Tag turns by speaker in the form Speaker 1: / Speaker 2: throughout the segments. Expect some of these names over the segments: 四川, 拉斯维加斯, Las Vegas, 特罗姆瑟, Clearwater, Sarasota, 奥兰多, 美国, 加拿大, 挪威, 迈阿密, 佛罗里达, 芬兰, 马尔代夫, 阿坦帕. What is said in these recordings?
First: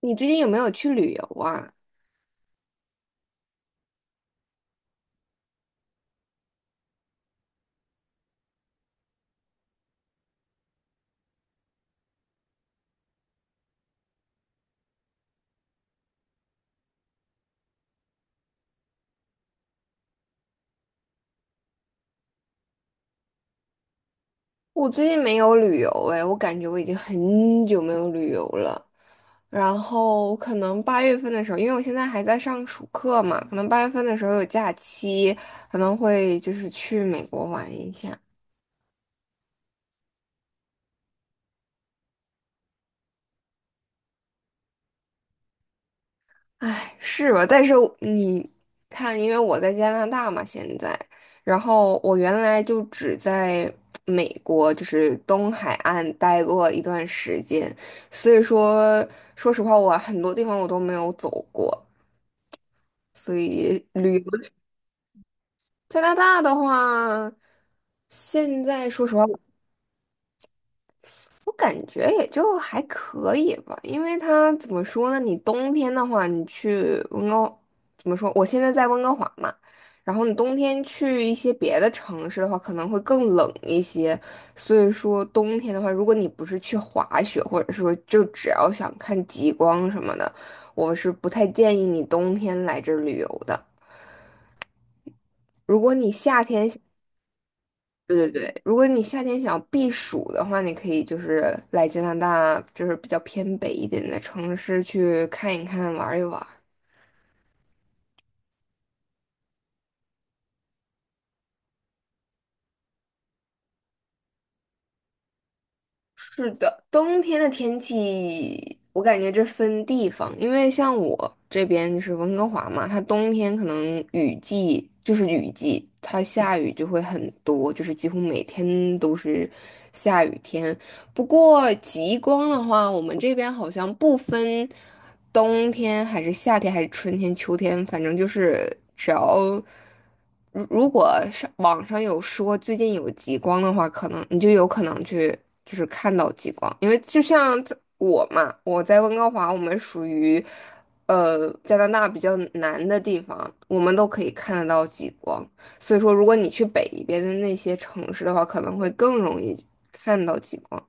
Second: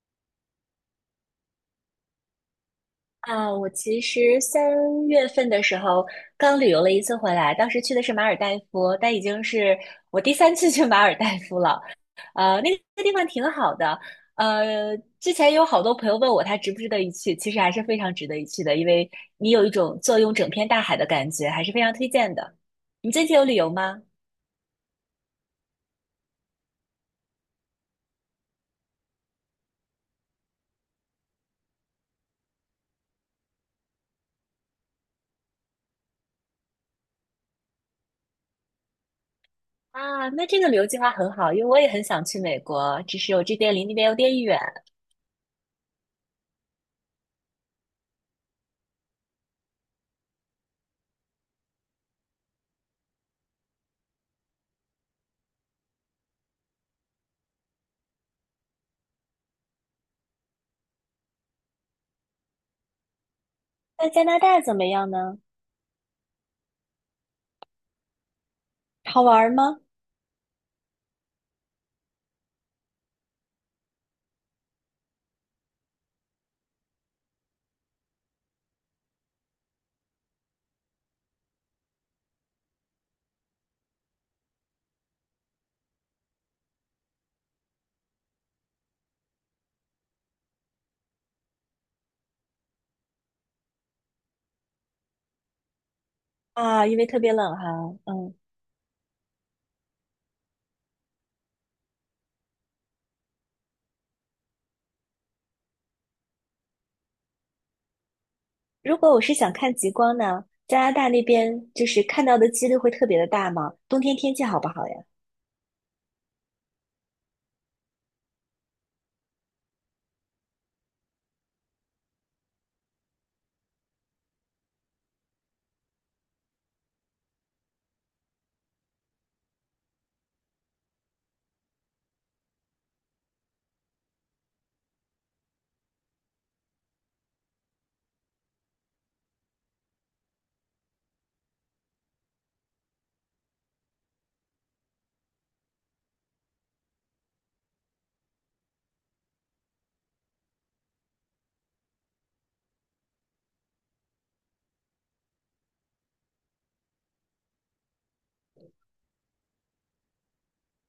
Speaker 1: 你最近有没有去旅游啊？
Speaker 2: 啊，我其实3月份的时候刚旅游了一次回来，当时去的是马尔代夫，但已经是我第三次去马尔代夫了。那个地方挺好的。呃，之前有好多朋友问我它值不值得一去，其实还是非常值得一去的，因为你有一种坐拥整片大海的感觉，还是非常推荐的。你最近有旅游吗？
Speaker 1: 我最近没有旅游哎，我感觉我已经很久没有旅游了。然后可能八月份的时候，因为我现在还在上暑课嘛，可能八月份的时候有假期，可能会就是去美国玩一下。
Speaker 2: 啊，那这个旅游计划很好，因为我也很想去美国，只是我这边离那边有点远。
Speaker 1: 唉，是吧？但是你看，因为我在加拿大嘛，现在，然后我原来就只在美国，就是东海岸待过一段时间，所以说，说实话，我很多地方我都没有走过，所以
Speaker 2: 那
Speaker 1: 旅
Speaker 2: 加拿
Speaker 1: 游。
Speaker 2: 大怎么样呢？
Speaker 1: 加拿大的话，现在说实
Speaker 2: 好
Speaker 1: 话。
Speaker 2: 玩吗？
Speaker 1: 我感觉也就还可以吧，因为它怎么说呢？你冬天的话，你去温哥，怎么说？我现在在温哥华嘛，然后你冬天去一些别的城市的话，可能会更冷一些。所以说，冬天的话，如果你不是去滑雪，或者说就只要想看极光什么的，我是不太建议你冬天来这儿旅游的。如果你夏天
Speaker 2: 啊，因为特别冷哈，
Speaker 1: 对对
Speaker 2: 嗯，
Speaker 1: 对，如果你夏天想避暑的话，你可以就是来加拿大，就是比较偏北一点的城市去看一看、玩一玩。
Speaker 2: 如果我是想看极光呢，加拿大那边就是看到的几率会特别的大吗？冬天天气好不好呀？
Speaker 1: 是的，冬天的天气，我感觉这分地方，因为像我这边就是温哥华嘛，它冬天可能雨季就是雨季，它下雨就会很多，就是几乎每天都是下雨天。不过极光的话，我们这边好像不分冬天还是夏天还是春天、秋天，反正就是只要如果上网上有说最近有极光的话，可能你就有可能去就是看到极光，因为就像在我嘛，我在温哥华，我们属于加拿大比较南的地方，我们都可以看得到极光。所以说，如果你去北边的那些城市的话，可能会更容易看到极光。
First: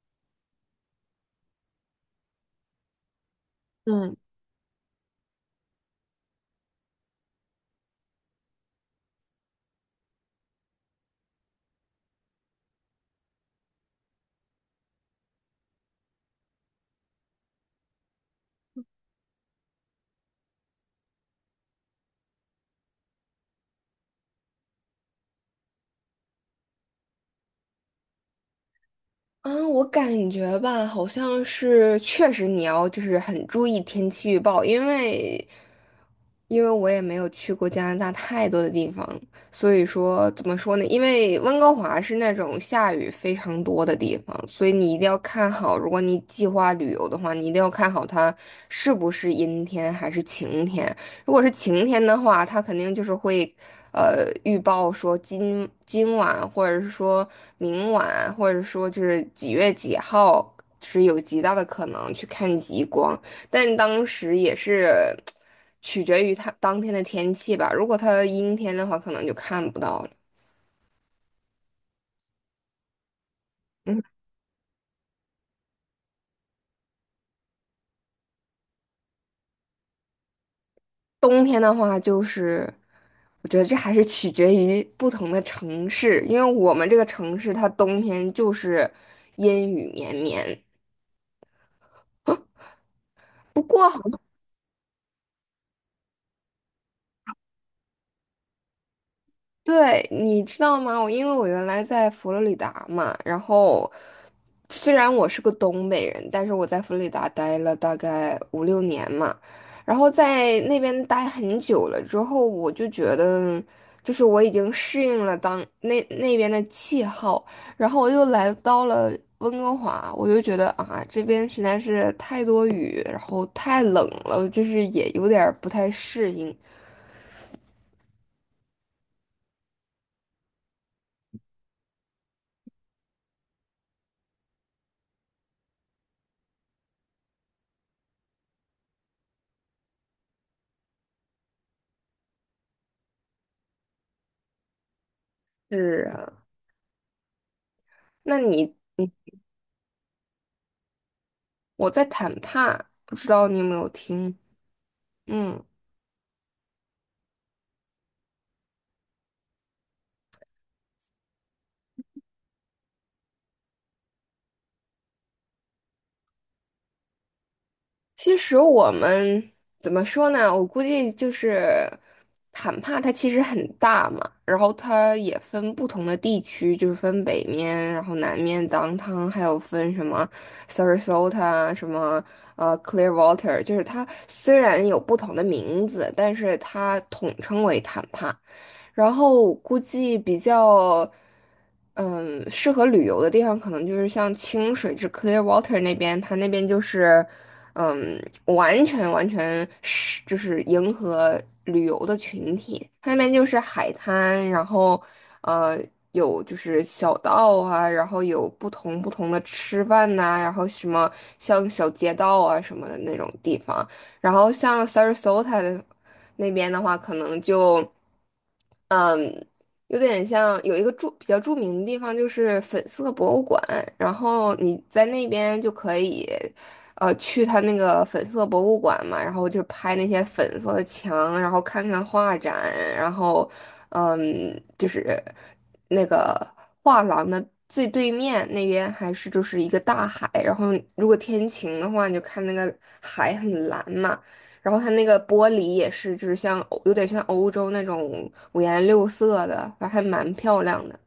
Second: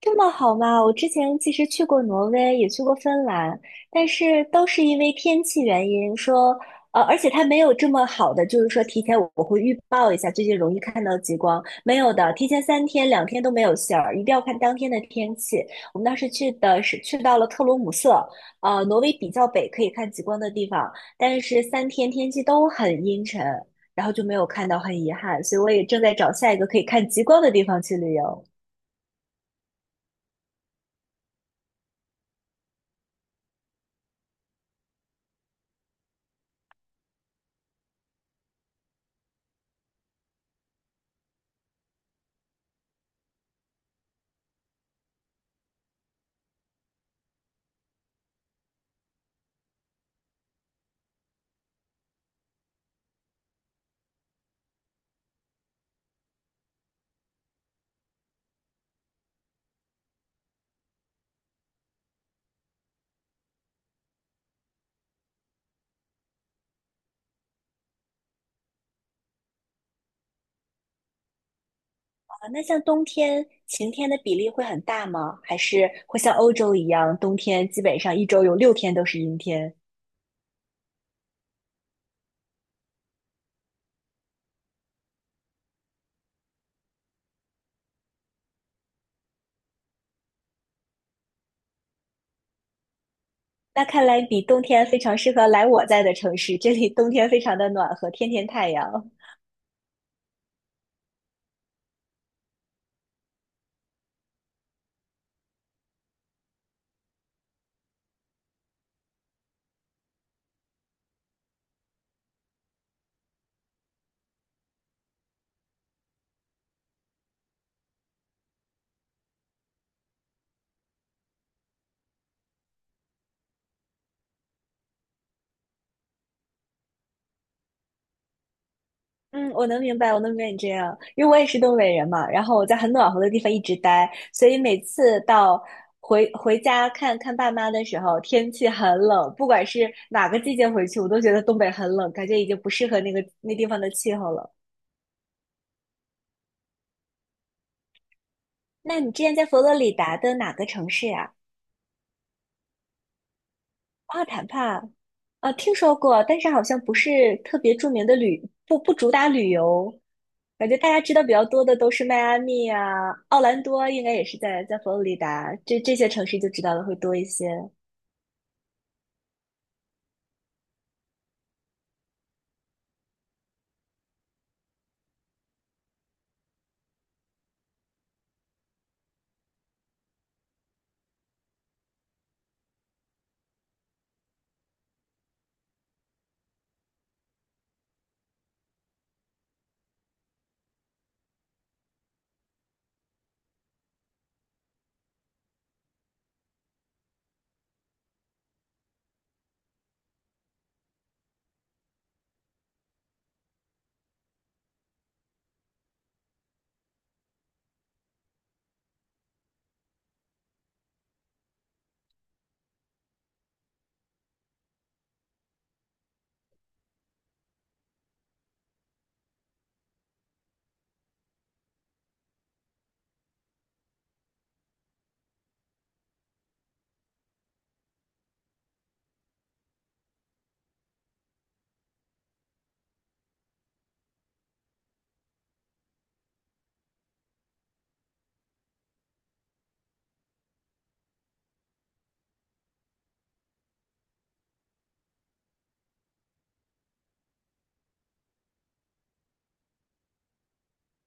Speaker 2: 这么好吗？我之前其实去过挪威，也去过芬兰，但
Speaker 1: 嗯，
Speaker 2: 是都是因为天气原因说，而且它没有这么好的，就是说提前我会预报一下最近容易看到极光，没有的，提前三天两天都没有信儿，一定要看当天的天气。我们当时去的是去到了特罗姆瑟，挪威比较北可以看极光的地方，但是三天天气都很阴沉，然后就没有看到，很遗憾，所以我也正在找下一个可以看极光的地方去旅游。
Speaker 1: 啊，我感觉吧，好像是确实你要就是很注意天气预报，因为我也没有去过加拿大太多的地方，所以说怎么说呢？因为温哥华是那种下雨非常多的地方，所以你一定要看好，如果你计划旅游的话，你一定要看好它是不是阴天还是晴天。如果是晴天的话，它肯定就是会，预报说今晚或者是说明晚，或者说就是几月几号是有极大的可能去看极光。但当时也是。取决于它当天的天气吧。如果它阴天的话，可能就看不到了。
Speaker 2: 啊，那像冬天晴
Speaker 1: 嗯，
Speaker 2: 天的比例会很大吗？还是会像欧洲一样，冬天基本上一周有6天都是阴天？
Speaker 1: 冬天的话，就是我觉得这还是取决于不同的城市，因为我们这个城市它冬天就是阴雨绵绵，
Speaker 2: 那看来你冬天非常适合来我在的城市，这里冬天非常的暖和，天天太阳。
Speaker 1: 对，你知道吗？我因为我原来在佛罗里达嘛，然后虽然我是个东北人，但是我在佛罗里达待了大概五六年嘛，然后在那边待很久了之后，我就觉得就是我已经适应了那边的气候，然后我又来到了温哥华，我就觉得啊，这边实在是太多雨，然后太冷了，就是也有点儿不太适应。
Speaker 2: 嗯，我能明白，我能明白你这样，因为我也是东北人嘛，然后我在很暖和的地方一直待，所以每次到回家看看爸妈的时候，天气很冷，不管是哪个季节回去，我都觉得东北很冷，感觉已经不适合那个那地方的气候了。
Speaker 1: 是啊，那你？
Speaker 2: 那你之前在佛罗里达的哪个城市呀？
Speaker 1: 我在谈判，不知道你有没有
Speaker 2: 阿
Speaker 1: 听？
Speaker 2: 坦帕，啊，
Speaker 1: 嗯，
Speaker 2: 听说过，但是好像不是特别著名的不主打旅游，感觉大家知道比较多的都是迈阿密啊、奥兰多，应该也是在佛罗里达，这些城市就知道的会多一些。
Speaker 1: 其实我们怎么说呢？我估计就是坦帕，它其实很大嘛，然后它也分不同的地区，就是分北面，然后南面 downtown，还有分什么 Sarasota，什么Clearwater，就是它虽然有不同的名字，但是它统称为坦帕。然后估计比较，嗯，适合旅游的地方，可能就是像清水，就是 Clearwater 那边，它那边就是。嗯，完全是就是迎合旅游的群体。它那边就是海滩，然后呃有就是小道啊，然后有不同的吃饭呐、然后什么像小街道啊什么的那种地方。然后像 Sarasota 的那边的话，可能就。有点像有一个比较著名的地方就是粉色博物馆，然后你在那边就可以，去它那个粉色博物馆嘛，然后就拍那些粉色的墙，然后看看画展，然后，嗯，就是那个画廊的最对面那边还是就是一个大海，然后如果天晴的话，你就看那个海很蓝嘛。然后它那个玻璃也是，就是像有点像欧洲那种五颜六色的，反正还蛮漂亮的。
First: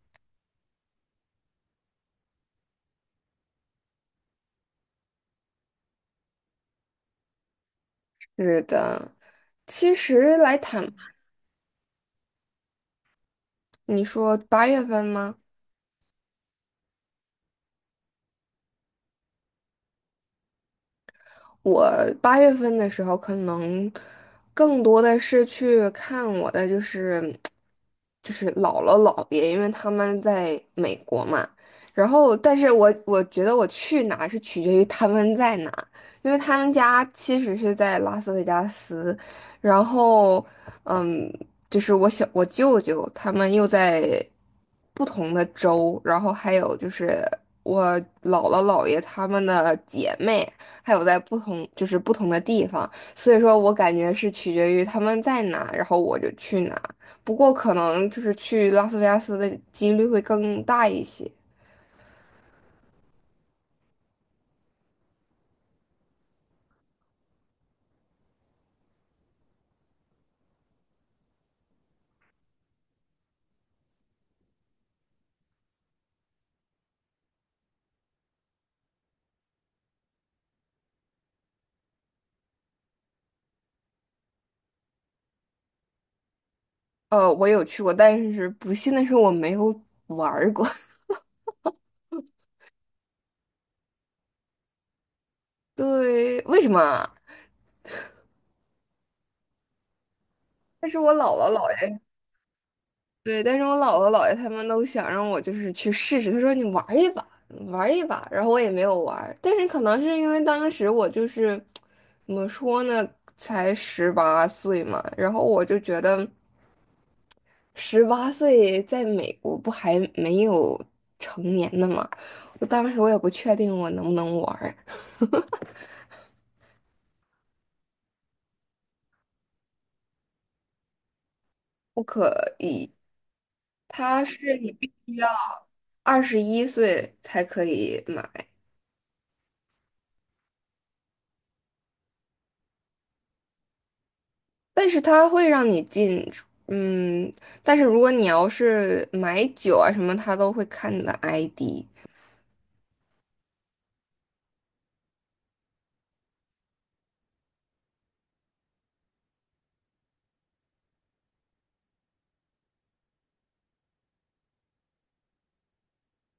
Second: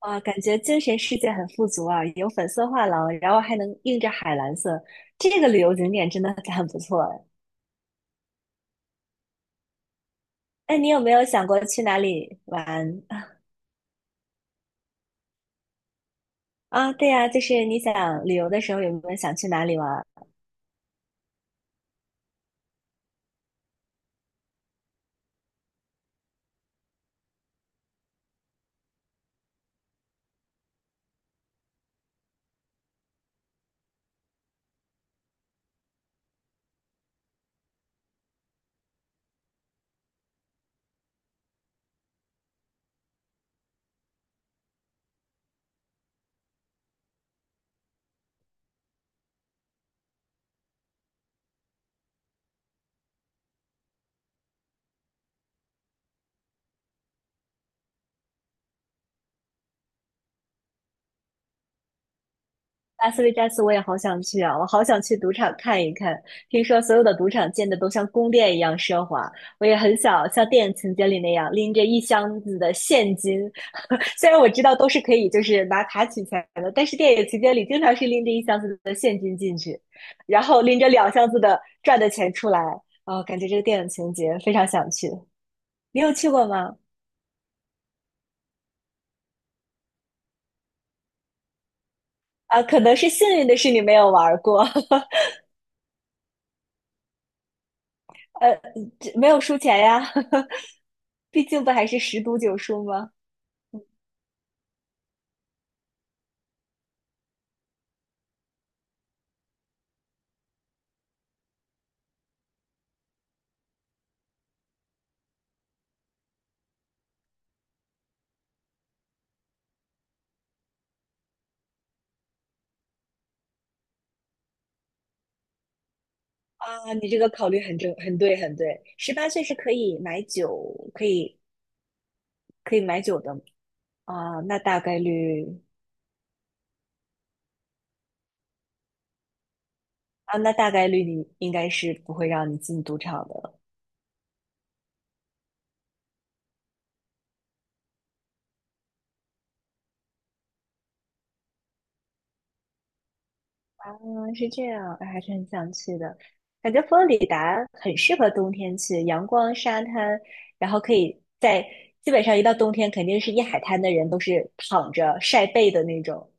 Speaker 2: 啊，感觉精神世界很富足啊，有粉色画廊，然后还能映着海蓝色，这个旅游景点真的很不错哎。
Speaker 1: 是的，其实来
Speaker 2: 那你
Speaker 1: 谈，
Speaker 2: 有没有想过去哪里玩？
Speaker 1: 你说八月份吗？
Speaker 2: 啊，对呀，就是你想旅游的时候有没有想去哪里玩儿？
Speaker 1: 我八月份的时候，可能更多的是去看我的，就是姥姥姥爷，因为他们在美国嘛。然后，但是我觉得我去哪是取决于他们在哪，因为他们家其实是在拉斯维加斯，然后嗯，就是我舅舅他们又在不同的州，然后还有就是我姥姥姥爷他们的姐妹。还有在不同的地方，所以说我感觉是取决于他们在哪，然后我就去哪。不过可能就是去拉斯维加斯的几率会更大一些。
Speaker 2: 拉斯维加斯我也好想去啊，我好想去赌场看一看。听说所有的赌场建的都像宫殿一样奢华，我也很想像电影情节里那样拎着一箱子的现金。虽然我知道都是可以就是拿卡取钱的，但是电影情节里经常是拎着一箱子的现金进去，然后拎着两箱子的赚的钱出来。哦，感觉这个电影情节非常想去。你有去过吗？
Speaker 1: 我有去过，但是不幸的是我没有玩儿过。
Speaker 2: 啊，可能是幸运的是你没有玩儿过。
Speaker 1: 对，为什么啊？
Speaker 2: 呃，这没有输钱呀，
Speaker 1: 但是我姥
Speaker 2: 毕
Speaker 1: 姥
Speaker 2: 竟
Speaker 1: 姥
Speaker 2: 不还
Speaker 1: 爷。
Speaker 2: 是十赌九输吗？
Speaker 1: 对，但是我姥姥姥爷他们都想让我就是去试试，他说你玩儿一把，玩儿一把，然后我也没有玩儿但是可能是因为当时我就是怎么说呢，才十八岁嘛，然后我就觉得十八岁在美国不还没有成年呢嘛，我当时我也不确定我能不能玩儿
Speaker 2: 啊，你这个考虑很正，很对，很对。18岁是可以买酒，可以
Speaker 1: 不可
Speaker 2: 可以
Speaker 1: 以，
Speaker 2: 买酒的
Speaker 1: 它
Speaker 2: 啊。
Speaker 1: 是你必须要21岁才可以买。
Speaker 2: 那大概率你应该是不会让你进赌场的。
Speaker 1: 但是它会让你进出嗯，但是如果你要是买酒啊什么，它都会看你的 ID。
Speaker 2: 啊，是这样，哎还是很想去的。感觉佛罗里达很适合冬天去，阳光、沙滩，然后可以在基本上一到冬天，肯定是一海滩的人都是躺着晒背的那种。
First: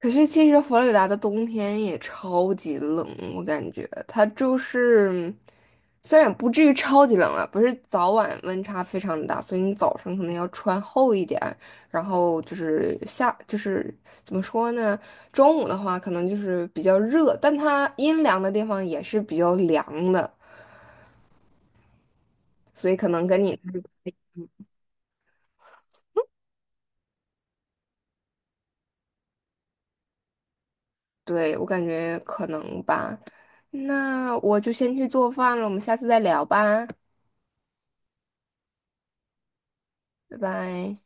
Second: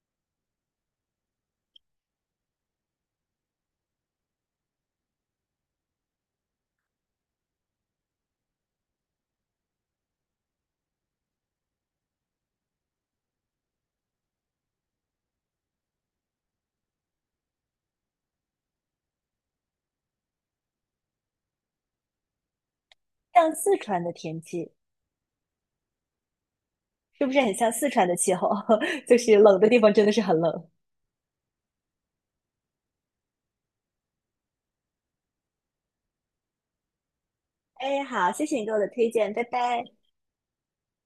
Speaker 1: 可是其实佛罗里达的冬天也超级冷，我感觉它就是虽然不至于超级冷啊，不是早晚温差非常大，所以你早上可能要穿厚一点，然后就是就是怎么说呢，中午的话可能就是比较热，但它阴凉的地方也是比较凉的。所以可能跟
Speaker 2: 像
Speaker 1: 你
Speaker 2: 四川的天气，是不是很像四川的气候？就是冷的地方真的是很冷。
Speaker 1: 对，我感觉可能吧。那我就先去做饭了，我们下次再聊吧，
Speaker 2: 哎，好，谢谢你给我的推荐，拜拜。
Speaker 1: 拜拜。